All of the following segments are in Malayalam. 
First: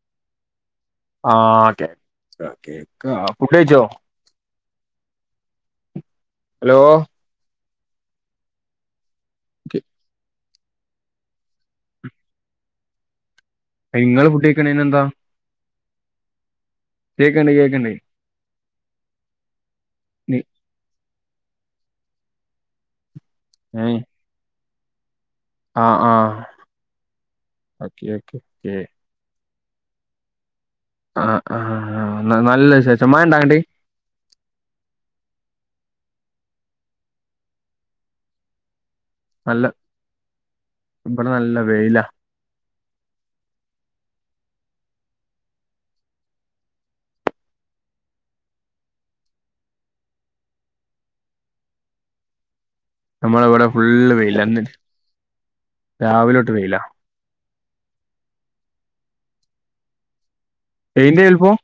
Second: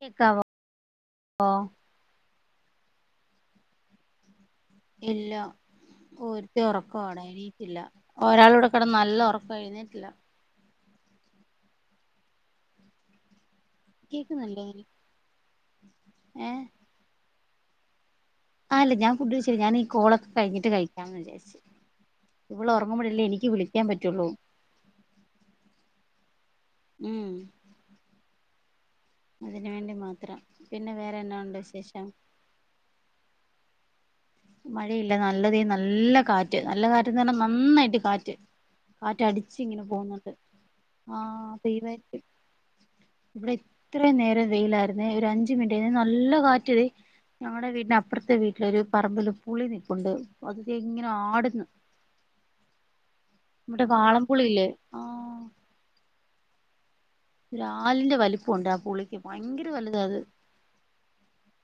കേക്കാവോ ആ ഓക്കെ ആ കേക്ക ഫുഡയ്ച്ചോ ഇല്ല ഒരുത്തി ഹലോ ഒറക്കമാണ് എണീറ്റില്ല ഒരാള്വ്ടെ കെട്ന്ന് നല്ല ഒർ ക്കാ എഴുന്നേറ്റില്ല നിങ്ങള് ഫുഡ് കേക്കുന്നുണ്ടോ കഴിക്കണേന് എന്താ ഏ കേക്ക്ണ്ട് കേക്ക്ണ്ട് ആ ല്ല ഞാൻ ഫുഡ് കഴിച്ചില്ല ഞൻ ഈ കോളൊക്കെ കഴിഞ്ഞിട്ട് കഴിക്കാന്ന് വിചാരിച്ച് ഇവള് ഒറങ്ങ്മ്പോഴല്ലേ എനിക്ക് ക്ക് വിളിക്കാൻ പറ്റുള്ളൂ ആ ആ ഉം ഓക്കെ ഓക്കെ ഓക്കെ അതിന് വേണ്ടി മാത്രം പിന്നെ വേറെന്നാ ഉണ്ട് വിശേഷം ന്ന നല്ല വിശേഷം മഴ ണ്ടാ അങ്ങണ്ട് മഴയില്ല നല്ലതെയ നല്ല കാറ്റ് നല്ല കാറ്റ് എന്ന് പറഞ്ഞ നന്നായിട്ട് കാറ്റ് കാറ്റ് അടിച്ച് നല്ല ഇങ്ങനെ പോകൂന്നുണ്ട് ആ ഇവിടെ നല്ല വെയിലാ പെയ്യുവായിരിക്കും ഇവിടെ ഇത്ര നേരം വെയിലായിരുന്ന ഒരു അഞ്ച മിനിറ്റ് ആ നല്ല കാറ്റത് ഞങ്ങളടെ വീടിന്റെ അപ്പുറത്തെ വീട്ടിലൊരു പറമ്പില് പുളി നിപ്പുണ്ട് അത് തെ ങ്ങനെ ആടുന്നു നമ്മള ഇവിടെ നമ്മുടെ ഫുള്ള് വെയില ന്ന് വാളംപുളിയില്ലേ ആഹ് രാവിലോട്ട് വെയില ഒരാലിന്റെ വലിപ്പുണ്ട് ആ പുളിക്ക് ഭയങ്കര വലുത അത് എയിന്റെ എൽപ്പം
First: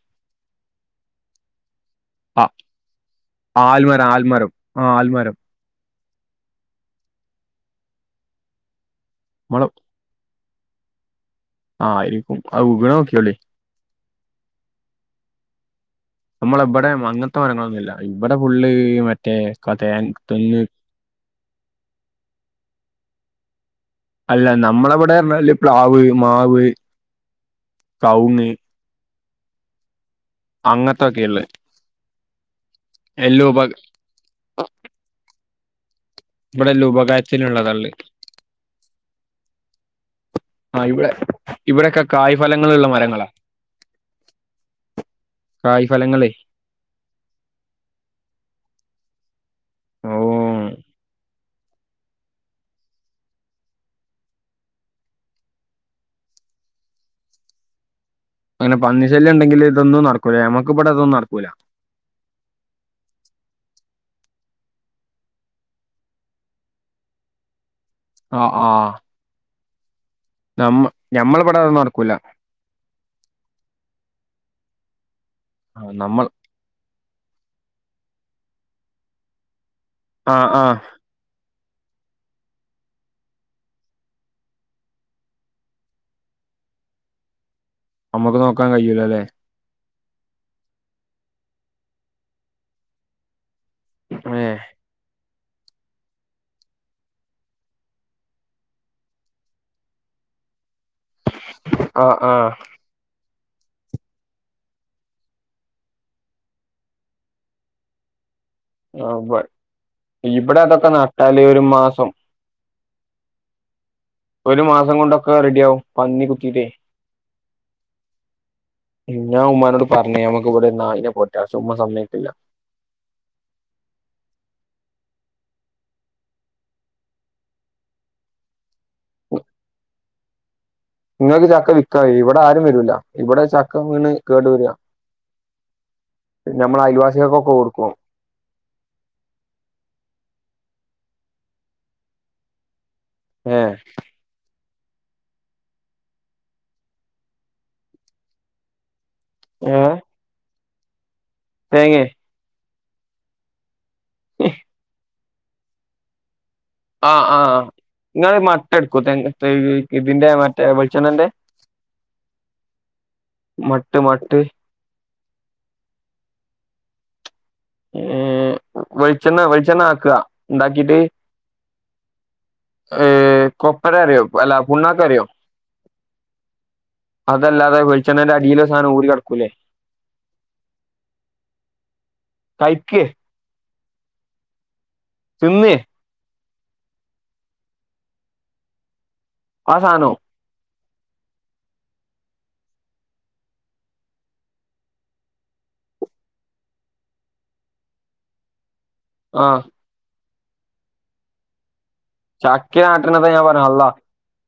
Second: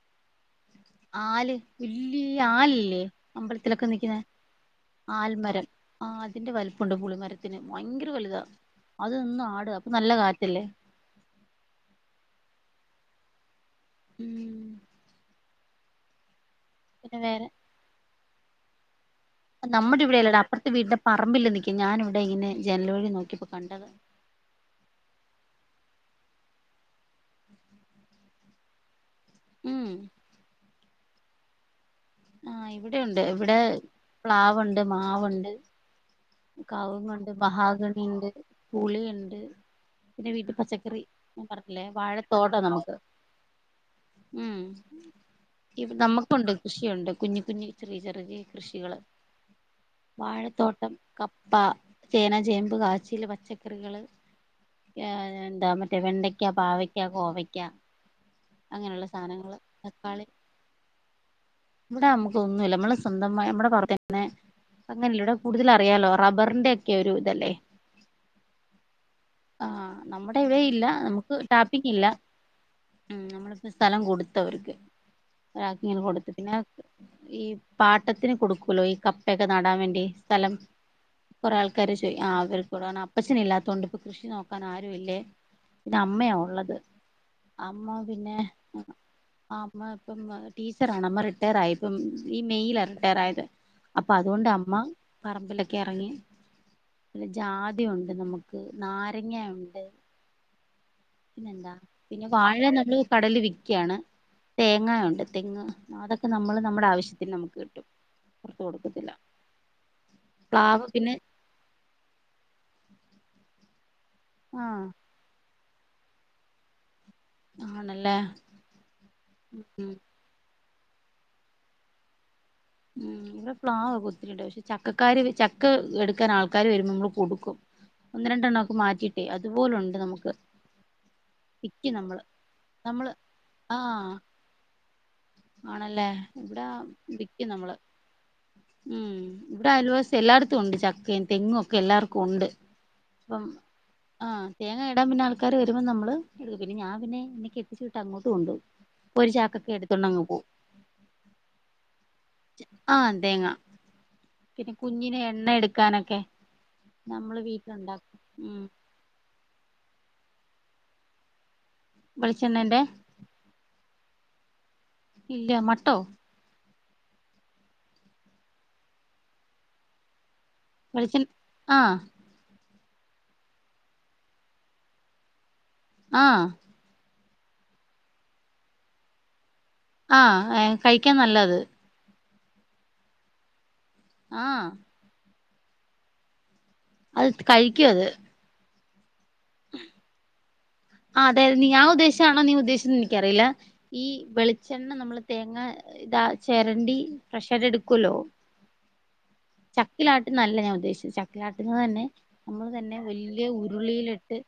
ആല് വെല്യ ആഹ് ആൽല്ലേ. അമ്പലത്തിലൊക്കെ ആൽമരം നിക്കുന്നെ ആൽമരം ആഹ് ആൽമരം ആഹ് അതിന്റെ വല്പ്ണ്ട് പുളിമരത്തിന് ഭയങ്കര വല്താ. അതെന്നും നമ്മളെ ആടാ അപ്പൊ നല്ല കാറ്റല്ലേ. ആഹ് ആയിരിക്കും അഹ് വിക് ണോക്ക്യോളി. ഉം നമ്മളെ ബെടെ മ പിന്നെ അങ്ങൻത്തെ വേറെ മരങ്ങളൊന്നുല്ല. ബടെ ഫുള്ള് മറ്റേ തേ നമ്മടെ ഇവിടെയെല്ലടാ. തെങ്ങ് അപ്പർത്തെ വീട്ന്റെ പറമ്പില് നിക്കിം. ഞാനി വ്ടെ ഇനെ ജനൽവഴി നോക്കിപ്പോ കണ്ടതാ അല്ല നമ്മളവടെർഞ്ഞാല് പ്ലാവ്, മാവ്, കൗങ് ഉം അങ്ങത്തൊക്കേള്ളേ ആഹ്. ഇവിടെയൊണ്ട്. ഇവ്ടെ പ്ലാവൊണ്ട്, മാവുണ്ട് ഇവിടെ എല്ലാം കവുങ് ണ്ട്, ഉപകാരത്തിനുള്ളതള്ള് മഹാഗണി ണ്ട്, പുളിയ്ണ്ട് പിന്നെ വീട്ട് ആ പച്ചക്കറി ഇവിടെ ഞാ പറഞ്ഞില്ലേ ഇവിടെക്കെ വാഴത്തോട്ടാ കായ്ഫലങ്ങളുള്ള നമക്ക്. മരങ്ങളാ മ്. ഇവ് കായ്ഫലങ്ങളേ നമ്മക്കുണ്ട്. കൃഷിയുണ്ട്. കുഞ്ഞി, കുഞ്ഞി ചെറിയ, ചെറിയ കൃഷികള്. ഓ വാഴത്തോട്ടം കപ്പ, ചേന, ചേമ്പ്, കാച്ചില്, പച്ചക്കറികള് ന്താ മറ്റേ വെണ്ടയ്ക്ക, പാവയ്ക്ക, കോവയ്ക്കാ അങ്ങനെ പന്നി ശല്ല്യണ്ടെങ്കില് തൊന്നും നടക്കൂല. ഞമ്മക്ക് വടെ തൊന്നും നടക്കൂല. വടെ നമ്മുക്കോന്നുല്ല. മ്മള് സ്വന്തമായി അമ്മടെ പാടത്തെന്നെ അങ്ങൻല്ലെടാ കൂടുതല റിയാലോ റബ്ബർന്റെയൊക്കെ ഒരു തല്ലേ. ആഹ് ആഹ് ആഹ് ആഹ് നമ്മടെ ഇവിടെയില്ല. നമുക്ക് ഞമ്മളിവിടെ അതൊന്നും ടാപ്പിങ് ഇല്ല. നടക്കൂല ഉം നമ്മളിപ്പോ സ്ഥലം കൊടുത്തവർക്ക്. ആ റാക്കിങ്ങിൽ നമ്മൾ കൊടുത്ത് പിന്നെ ഈ പാട്ടത്തിന് കൊടുക്കല്ലോ ഈ കപ്പയൊക്കെ നടാവേണ്ടി ആ സ്ഥലം. ആ കുറേ ആൾക്കാര് ചോയി ആഹ് അവർക്കൊടണ പ അപ്പഛനില്ലാത്തോണ്ട് ഇപ്പം കൃഷി നോക്കാൻ ആരും ഇല്ലേ. പിന്നെ അമ്മയാ ഒള്ളത്. അമ്മ അമ്മക്ക് നോക്കാകയ്യൂലലെ. ആഹ് അമ്മ ഇപ്പം ന്ന ടീച്ചറാണമ്മ. റിട്ടേയറായി പ്പം. ഈ മേയിലായിര്ന്ന് റിട്ടേയറായത്. അപ്പ ഏ അതോണ്ട് അമ്മ പറമ്പില ക്കെ എറങ്ങി പിന്നെ ജാതി ഉണ്ട് നമുക്ക്. നാരങ്ങ ഉണ്ട് പിന്നെന്താ ആ പിന്നെ ആ വാഴ നമ്മള് കടേല് വിക്ക്യാണ്. തേങ്ങായുണ്ട്. തെങ് അതൊക്കെ നമ്മള് നമ്മടെ ആവശ്യത്തിന് നമുക്ക് കിട്ടും. പുറത്ത് കൊടുക്കത്തില്ല ആഹ് ഉവ്വ്. ഇവടെ പ്ലാവ് അതൊക്കെ പിന്നെ നട്ടാല് ഒരു മാസം ഒരു ആഹ് മാസം കൊണ്ടൊക്കെ റെഡിയാവും പന്നി കുത്തിട്ടേ ആണല്ലേ ഞാൻ ഉമ്മാനോട് ഉം പർഞ്ഞ് നമ ഇവ്ടെ ഒരു നായിനെ പൊറ്റാ. പക്ഷെ ഉമ്മ സമ്മയ്ക്കില്ല. ഉം. ഇവ്ടെ ഫ്ലാവാ കുത്തി ടാ. പക്ഷെ ചക്കക്കാര് ചക്ക എടുക്കാൻ ആൾക്കാര് വരുമ്പൊ മ്മള് കൊടുക്കും. ഒന്ന് രണ്ടെണ്ണൊക്കെ മാറ്റിയിട്ടെ. അതുപോലുണ്ട് നമുക്ക്. ങ്ങെൾക്ക് ചക്ക വിക്കും വിക്കാ നമ്മള് കയ്യും. വടെ ആരും വരൂല. നമ്മള് ഇവടെ ചക്ക വീണ് ആഹ് കേട് വെരാ ആണല്ലേ. ഇവ്ടെ വിക്കും നമ്മള്. കൊടുക്കും ഉം. ഇവടെ അയൽവസി എല്ലാടത്തും ഉണ്ട് ചക്കയും, തെങ്ങും ഒക്കെ എല്ലാർക്കും ഉണ്ട്. പ്പം ഏ ആഹ് തേങ്ങ ഇടാം പിന്നെ ആൾക്കാര് വരുമ്പം നമ്മള് പിന്നെ ഞാ പിന്നെ ന്നെ കെട്ടിച്ചു വിട്ട അങ്ങോട്ട് കൊണ്ടോവും. ഒരു ചാക്കൊക്കെ ഏ എടുത്തോണ്ടങ്ങ് പോവും തേങ്ങേ ആഹ് തേങ്ങ പിന്നെ കുഞ്ഞിന് എണ്ണ എടുക്കാനൊക്കെ ആഹ് നമ്മള് ആഹ് വീട്ടിലുണ്ടാക്കും ഇങ്ങള് ഉം മട്ടെടുക്കോ തെ ഇതിന്റെ മറ്റേ വെളിച്ചെണ്ണന്റെ വെളിച്ചെണ്ണന്റെ മട്ട് മട്ട് ഇല്യ മട്ടോ ഏഹ് വെൾച്ചെണ്ണ വെൾച്ചെണ്ണ ആക്ക ഇണ്ടാക്കീട്ട് വെളിച്ചെ ആഹ് ഏഹ് കൊപ്പര അറിയോ അല്ല പുണ്ണാക്ക് അറിയോ? ആഹ് അതല്ലാതെ വെള്ളിച്ചെണന്റെ അടിലെ സാനം ഊരി കടക്കൂലേ ആഹ് ഏഹ് കഴിക്കാൻ നല്ലത് കയിക്കെ ആഹ് തിന്നേ അത് കഴിക്കു അത് ആഹ് സാനോ ആഹ് അതെ ഞാൻ ഉദ്ദേശിച്ചാണോ നീ ഉദ്ദേശിച്ചത് എനിക്കറിയില്ല ഈ വെളിച്ചെണ്ണ നമ്മള് തേങ്ങ ഇതാ ചേരണ്ടി പ്രഷർ എടുക്കല്ലോ ആഹ് ചക്കിലാട്ട് നല്ല ഞാൻ ഉദ്ദേശിച്ചെ ചക്കിലാട്ടിന്ന് തന്നെ നമ്മള് ചക്ക തന്നെ ആട്ടണതാ ഞാൻ വെല്യേ പറഞ്ഞ അള്ളാ ഉരുളിലിട്ട്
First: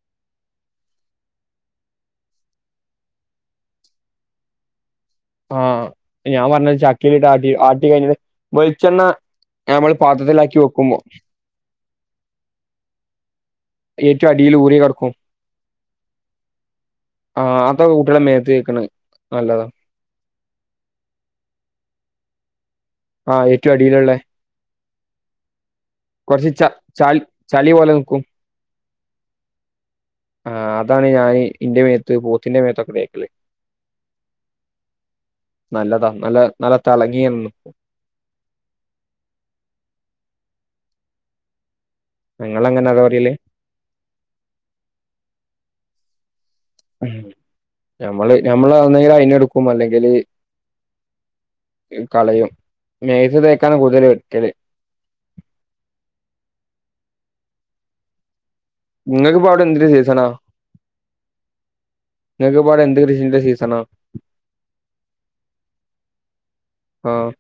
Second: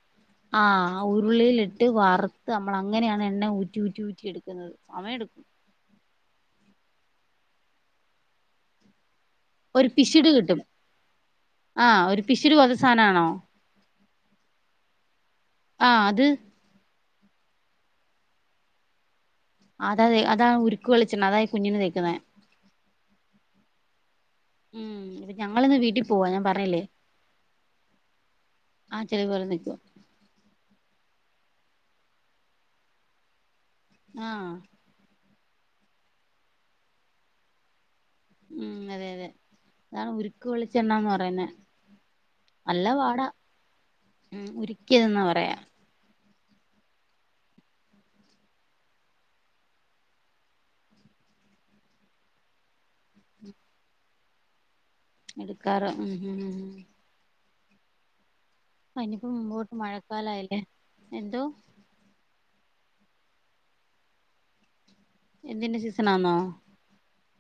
ആഹ് ഉരുളിലിട്ട് വറുത്ത് നമ്മള് അങ്ങനെണ് എണ്ണ ഊറ്റി ഊറ്റി ഊറ്റി എടുക്കുന്നത് സമയം എടുക്കും ആഹ് ഞാൻ പർഞ്ഞത് ചക്കിലിട്ട് ആട്ടി ആട്ടി കഴിഞ്ഞിട്ട് വെളിച്ചെണ്ണ ഒരു ഞമ്മള് പിഷിട് പാത്രത്തിലാക്കി കിട്ടും വെക്കുമ്പോ ആഹ് ഒരു പിഷിട് പോലെത്തെ സാനാണോ? ഏറ്റും അടില് ഊറി കടക്കും ആഹ് അത് ആഹ് അതൊക്കെ കുട്ടികളെ മേത്ത് തെക്ക്ണ് നല്ലതാ അതാ അതാ ഉരുക്ക് വെളിച്ചെണ്ണ അതാ കുഞ്ഞിന് തെക്കുന്നെ ആഹ് ഏറ്റവും അടില്ള്ളേ ഉം ഞങ്ങള്ന്ന് വീട്ടിൽ പോവാ ഞാൻ കൊറച്ച് ച പർഞ്ഞിലെ ചളി ചളി പോലെ നിക്കും ആഹ് [unintelligible] ആഹ് അതാണ് ഞാന് ഇന്റെ മേത്ത് പോത്തിന്റെ മേത്തൊക്കെ തേക്കല് ആഹ് നല്ലതാ നല്ല നല്ല തെളങ്ങിങ്ങനെ നിക്കും ഉം അതെ അതെ അതാണ് ഉരുക്ക് വെളിച്ചെണ്ണന്ന് പറയുന്നെ അല്ല നിങ്ങളങ്ങനെ അതാ വാട പറയല് ഉം ഉര്ക്കിയതെന്നാ പറയാ ഉം ഞമ്മള് ഞമ്മള് ഒന്നങ്കില് അയ്ന് ഇട്ക്കും അല്ലെങ്കില് കളയും മേത്ത് തേക്കാനാണ് കൂടുതല് വെട്ടല് എടുക്കാറ് ഉം ഉം ഉം ഇനിപ്പോ നിങ്ങക്കിപ്പോ അവിടെ മുമ്പോട്ട് എന്തിന്റെ സീസണാ മഴക്കാലായില്ലേ എന്തോ നിങ്ങക്ക്‌പ്പോ എന്ത് കൃഷിന്റെ സീസണാ? എന്തിന്റെ സീസണാന്നോ? ആഹ്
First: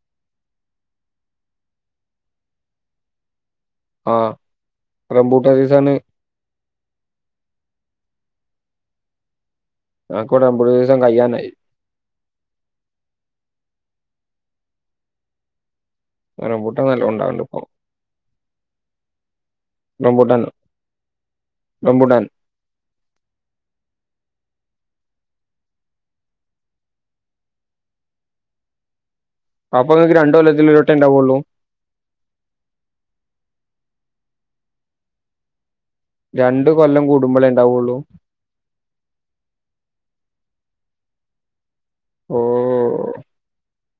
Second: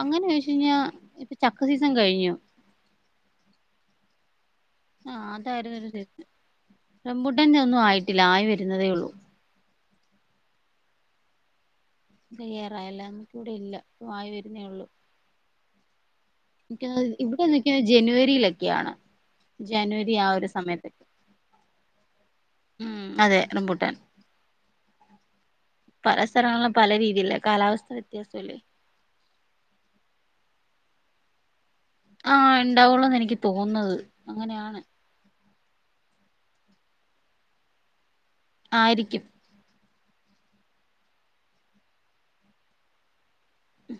അങ്ങനെ ചോയ്ച്ച് കഴിഞ്ഞാ ഇപ്പൊ ചക്ക സീസൺ കഴിഞ്ഞു ആഹ് ആഹ് റംബൂട്ടാൻ അതായിരുന്നു ഒരു സീസണ് സീസൺ റംബുട്ടാന്റെ ഒന്നും ആയിട്ടില്ല ആയി വരുന്നതേ ഒള്ളൂ ആ ക്കി വിടെ റാബുട്ടാൻ സീസൺ കയ്യാനായി കായ്യാറായില്ലേ നമ്മക്ക് ഇല്ല ആയിവരുന്നേ ഉള്ളൂ റംബൂട്ടാൻ നല്ലോം ഉണ്ടാവ്ണ്ട് ഇവിടെ ഇപ്പൊ. നിക്കുന്നത് ജനുവരിയിലൊക്കെയാണ് ജനുവരി ആ റംബൂട്ടാൻ ഒരു സമയത്തൊക്കെ റംബൂട്ടാൻ ഉം അതെ റമ്പൂട്ടാൻ പല സ്ഥലങ്ങളിലും പല രീതിയിയില കാലാവസ്ഥ വ്യത്യാസംല്ലേ അപ്പൊ നിങ്ങക്ക് രണ്ട് കൊല്ലതിൽ ഒരുരുട്ട ഉണ്ടാവുള്ളൂ ആഹ് ഇണ്ടാവുള്ളൂന്നാ എനിക്ക് തോന്നുന്നത് അങ്ങനെയാണ് രണ്ട് കൊല്ലം കൂടുമ്പളേ ഉണ്ടാവൊള്ളൂ ആയിരിക്കും ഓഹ് ഉം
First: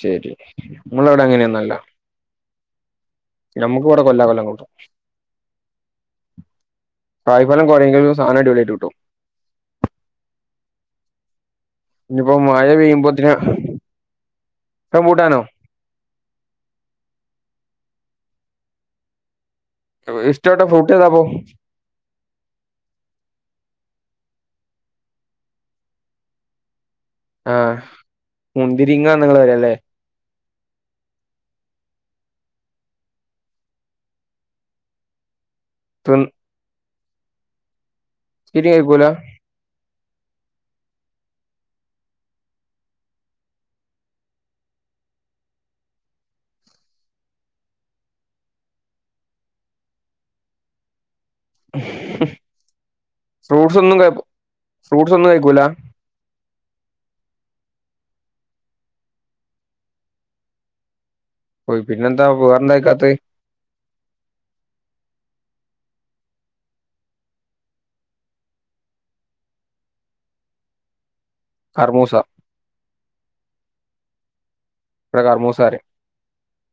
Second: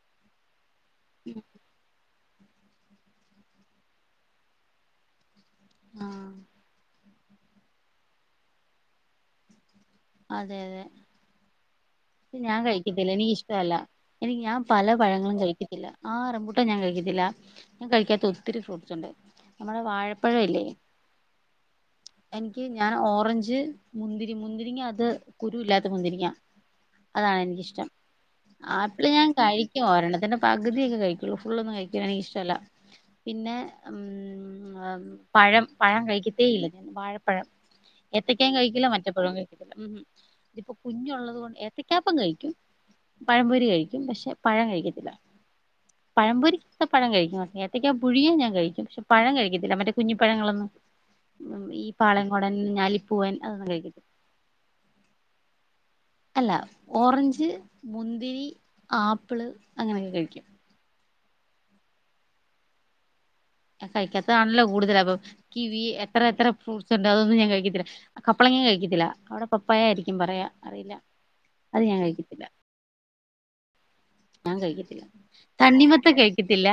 ശരി നിങ്ങളവിടെ അങ്ങനെയൊന്നും അല്ല ഞമ്മക്ക് ഇവിടെ കൊല്ലാകൊല്ലം കൊടുക്കും ആഹ് കായ്ഫലം കുറയുങ്കിലും സാധനം അടിപൊളിയായിട്ട് കിട്ടും അതെ അതെ ഇനിയിപ്പോ ത് ഞാൻ മഴ കഴിക്കത്തില്ല എനിക്ക് പെയ്യുമ്പോത്തിന് ഇഷ്ടവല്ല എനിക്ക് ഞാൻ പല പഴങ്ങളും റംബൂട്ടാനോ കഴിക്കും ഇല്ല ആ റമ്പുട്ടാൻ ഞാൻ കഴിക്കത്തില്ല ഞാൻ കഴിക്കാത്ത ഒത്തിരി ഫ്രൂട്ട്സ് ഉണ്ട് നമ്മുടെ വാഴപ്പഴം ഇഷ്ടപ്പെട്ട ഇല്ലേ ഫ്രൂട്ട് ഏതാപ്പോ? എനിക്ക് ഞാൻ ഓറഞ്ച് മുന്തിരി മുന്തിരിങ്ങ അത് കുരു ഇല്ലാത്ത മുന്തിരിങ്ങ ആഹ് അതാണെനിക്കിഷ്ടം ആപ്പിള് മുന്തിരിങ്ങാ ഞാൻ നിങ്ങള് പറയല്ലേ? കഴിക്കും ഒരെണ്ണത്തിന്റെ പകുതിയൊക്കെ കഴിക്കുള്ളു ഫുള്ളൊന്നും കഴിക്കാനെനിക്ക് ഇഷ്ടല്ല പിന്നെ ഉം അ ഉം പഴം പഴം തിൻ കഴിക്കത്തേ ഇല്ല ഞാൻ വാഴപ്പഴം എത്തക്കായും മുന്തിരി കഴിക്കില്ല കഴിക്കൂല? മറ്റെ പഴവും കഴിക്കില്ല ഉം ഹ് ഇതിപ്പൊ കുഞ്ഞ് ഉള്ളത് കൊ ഏ ഏത്ത ക്കാപ്പം കഴിക്കും പഴപൊരി കഴിക്കും പക്ഷെ പഴം കഴിക്കത്തില്ല പഴംപൊരിക്കകത്തെ പഴം കഴിക്കും ഏത്തക്ക പുഴിങ്ങിയ ഞാൻ കഴിക്കും പക്ഷെ പഴം കഴിക്കത്തില്ല മറ്റേ കുഞ്ഞിപ്പഴങ്ങളൊന്നും ഈ പാളേംകോടൻ ഞാലിപ്പൂവൻ അതൊന്നും കഴിക്കത്തി ഫ്രൂട്ട്സ്‌ ഒന്നും കഴിക്കൂലാ അല്ല ഓറഞ്ച് മുന്തിരി ആപ്പിള് അങ്ങനെയൊക്കെ കഴിക്കും പൊയ് പിന്നെന്താ വേറെന്ത കഴിക്കാത്തെ അ കഴിക്കാത്തതാണല്ലോ കൂടുതല് അപ്പം കിവി എത്ര എത്ര ഫ്രൂട്ട്സ് ഉണ്ട് അതൊന്നും ഞാൻ കഴിക്കത്തില്ല കപ്ലങ്ങ കഴിക്കത്തില്ല അവിടെ പപ്പായയായിരിക്കും പറയാ അറിയില്ല അത് ഞാൻ കർമൂസ. കഴിക്കത്തില്ല ഞാൻ കഴിക്കും ഇവിടെ കർമൂസ പറയും. തണ്ണിമത്തൻ കഴിക്കത്തില്ല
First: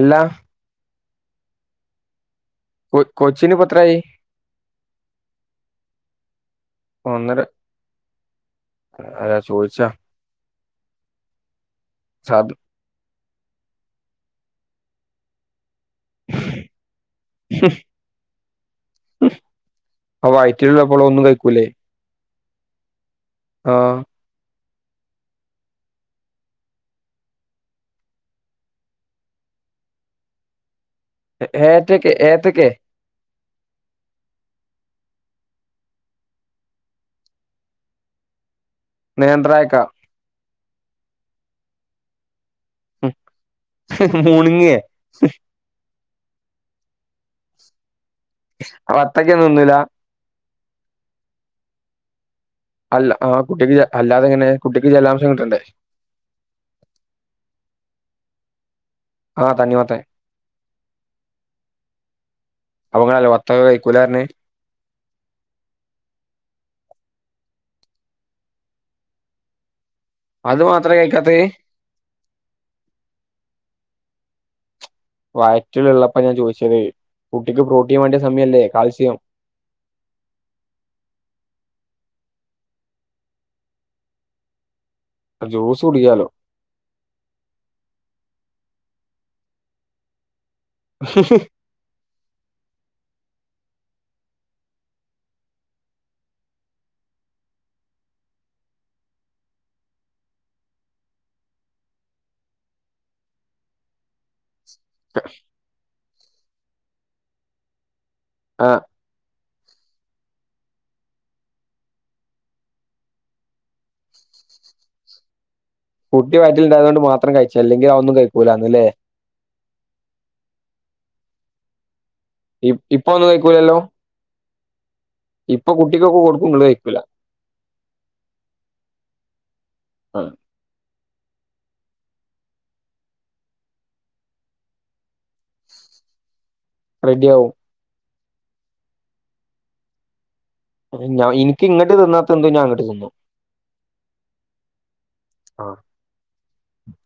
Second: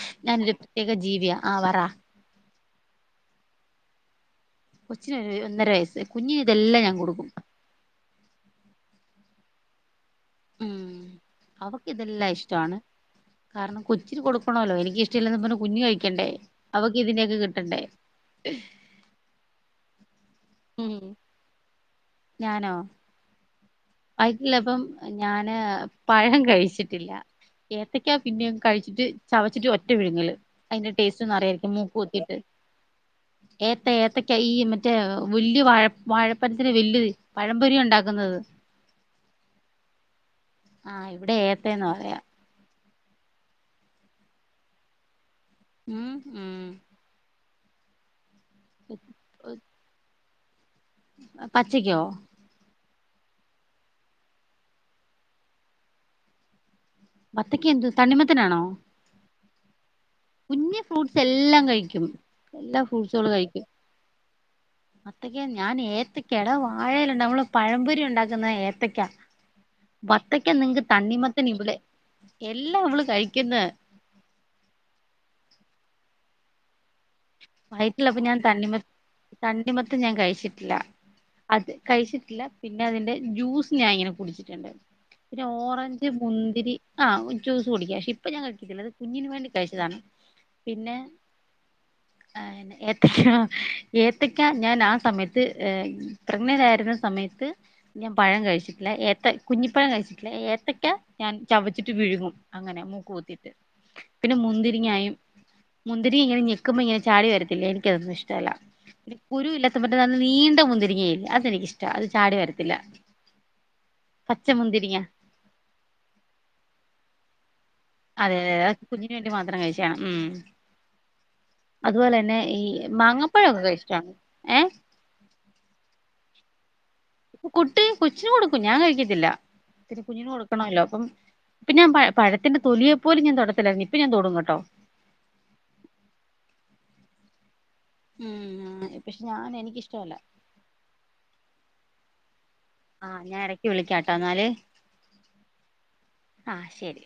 അല്ല ഞാനൊരു പ്രത്യേക ജീവിയാ ആഹ് പറ കൊ കൊച്ചിനിപ്പൊ എത്രയായി കൊച്ചിന് ഒരു ഒന്നര വയസ്സ് കുഞ്ഞിന് ഇതെല്ലാം ഞാൻ കൊടുക്കും അല്ലാ ചോദിച്ച ഉം അവക്ക് ഇതെല്ലാം സാധ ഇഷ്ടവാണ് കാരണം കൊച്ചിന് കൊടുക്കണല്ലോ എനിക്ക്ഷ്ടില്ല എന്നും പറഞ്ഞ് കുഞ്ഞ് കഴി ക്കണ്ടേ അവക്ക് ഇതിനെയൊക്കെ കിട്ടണ്ടേ അപ്പ ഉം വൈറ്റിലുള്ളപ്പളോ ഒന്നും കഴിക്കൂലേ ഞാനോ ആഹ്. വയറ്റിലുള്ളപ്പം ഞാന് പഴം കഴിച്ചിട്ടില്ല. ഏത്തയ്ക്കാ പിന്നേം കഴിച്ചിട്ട് ചവച്ചിട്ട് ഒറ്റ വിഴുങ്ങല് അയ്ന്റെ ടേസ്റ്റൊന്നും അറിയാരിക്കും മൂക്ക് ഏത്തക്കെ പൊത്തിട്ട് ഏത്തക്കെ ഏത്ത ഏത്തയ്ക്ക ഈ മറ്റേ വല്ല്യ വാഴ വാഴപ്പഴത്തിൻ്റെ വല്ല്യത് പഴംപൊരി ഉണ്ടാക്കുന്നത്. നേന്ത്രായക്കാ ആഹ്, ഇവിടെ ഏത്തയെന്നാ പറയാ മുണുങ്ങേ ഉം, ഉം വത്തയ്ക്ക ഒന്നും തിന്നൂലാ പച്ചയ്ക്കോ? അല്ല ആഹ് കുട്ട്യക്ക് ജ അല്ലാതെങ്ങനെ കുട്ടിക്ക് ജലാംശം കിട്ടണ്ടേ വത്തയ്ക്ക എന്തു തണ്ണിമത്തിനാണോ ആഹ് തണ്ണിമത്തൻ കുഞ്ഞി ഫ്രൂട്ട്സ് എല്ലാം കഴിക്കും എല്ലാ ഫ്രൂട്ട്സോളു കഴിക്കും. ക്കുലാർഞ്ഞേ വത്തയ്ക്ക ഞാൻ ഏത്തയ്ക്ക എടാ വാഴയിലുണ്ട നമ്മള് പഴംപൊരി ഉണ്ടാക്കുന്ന ഏത്തയ്ക്ക വത്തയ്ക്ക അത് നിങ്ങക്ക് മാത്രേ കഴിക്കാത്തെ തണ്ണിമത്തൻ ഇബ്ളെ എല്ലാം ഇവള് കഴിക്കുന്ന വയറ്റിൽ ഉള്ളപ്പ ഞാൻ ചോദിച്ചത് കുട്ടിക്ക് പ്രോട്ടീൻ വയറ്റിലപ്പൊ വേണ്ട്യ ഞാൻ സമയല്ലേ തണ്ണിമ കാൽസ്യം തണ്ണിമത്തൻ ഞാൻ കഴിച്ചിട്ടില്ല അത് കഴിച്ചിട്ടില്ല, പിന്നെ അതിന്റെ ജ്യൂസ് ഞാൻ ഇങ്ങനെ കുടിച്ചിട്ടുണ്ട്. പിന്നെ ജ്യൂസ് ഓറഞ്ച് കുടിക്കാലോ മുന്തിരി ആഹ്, ജൂസ് കുടിയ്ക്കാ പക്ഷെ ഇപ്പ ഞാൻ കഴിക്കത്തില്ല ത് കുഞ്ഞിന് വേണ്ടി കഴിച്ചതാണ്. [inaudible] ആന്നെ ഏത്തയ്ക്കാ ഏത്തയ്ക്കാ ഞാൻ ആ സമയത്ത് ഏ പ്രഗ്നന്റ് ആയിരുന്ന സമയത്ത് ഞാൻ പഴം കഴിച്ചിട്ടില്ല, ഏത്ത കുഞ്ഞിപ്പഴം കഴിച്ചിട്ടില്ല ഏത്തയ്ക്ക ഞാൻ ചവച്ചിട്ട് വിഴ്ങ്ങും. അങ്ങനെ മൂക്ക് കുത്തിട്ട് പിന്നെ മുന്തിരിങ്ങായും മുന്തിരി ഇങ്ങനെ ഞെക്കുമ്പോ ഇങ്ങനെ ചാടി വെരത്തില്ലേ എനിക്കതൊന്നും ഇഷ്ടല്ല. ആഹ് പിന്നെ കുരു ഇല്ലാത്ത പറ്റ ന നീണ്ട മുന്തിരിങ്ങയില്ലേ അതെനിക്കിഷ്ടാ അത് ചാടി വരത്തില്ല പച്ച മുന്തിരിയ്ങ്ങ. കുട്ടി വയറ്റിൽണ്ടായതോണ്ട് മാത്രം കഴിച്ചാ അല്ലെങ്കി അ അതെ യതെ ആ കുഞ്ഞിന് വേണ്ടി മാത്രം കഴിച്ചയാണ്. ഉം അതുപോലെന്നെ ഈ ഇപ്പൊ ഒന്നും മാങ്ങാപ്പഴൊക്കെ കഴിക്കൂലല്ലോ ഇഷ്ടാണ് ഏഹ് ഇപ്പൊ കുട്ടിക്കൊക്കെ കൊട്ക്കും ങ്ങള് കഴിക്കൂലാ കുട്ടി കൊച്ചിന് കൊട്ക്കും ഞാൻ കഴിക്കത്തില്ല ഇത്തിരി ആ കുഞ്ഞിന് കൊട്ക്കും ക്കണൊല്ലോ അപ്പം പ്പൊ ഞാൻ പഴ പഴത്തിന്റെ തൊലിയെ പോലും ഞാൻ തൊടത്തില്ലായിരുന്നു ഇപ്പൊ ഞാൻ തൊടും കേട്ടോ റെഡിയാവും ഉം, പക്ഷെ ഞാന് എനിക്കിഷ്ടവല്ല. ഞാ എനിക്ക് ഇങ്ങട്ട്തിന്നാത്ത എന്തും ഞാൻ അങ്ങട്ട് തിന്നും. ഞൻ എടയ്ക്ക് വിളിയ്ക്കാട്ടോ എന്നാല് ആഹ് ആഹ് ശെരി.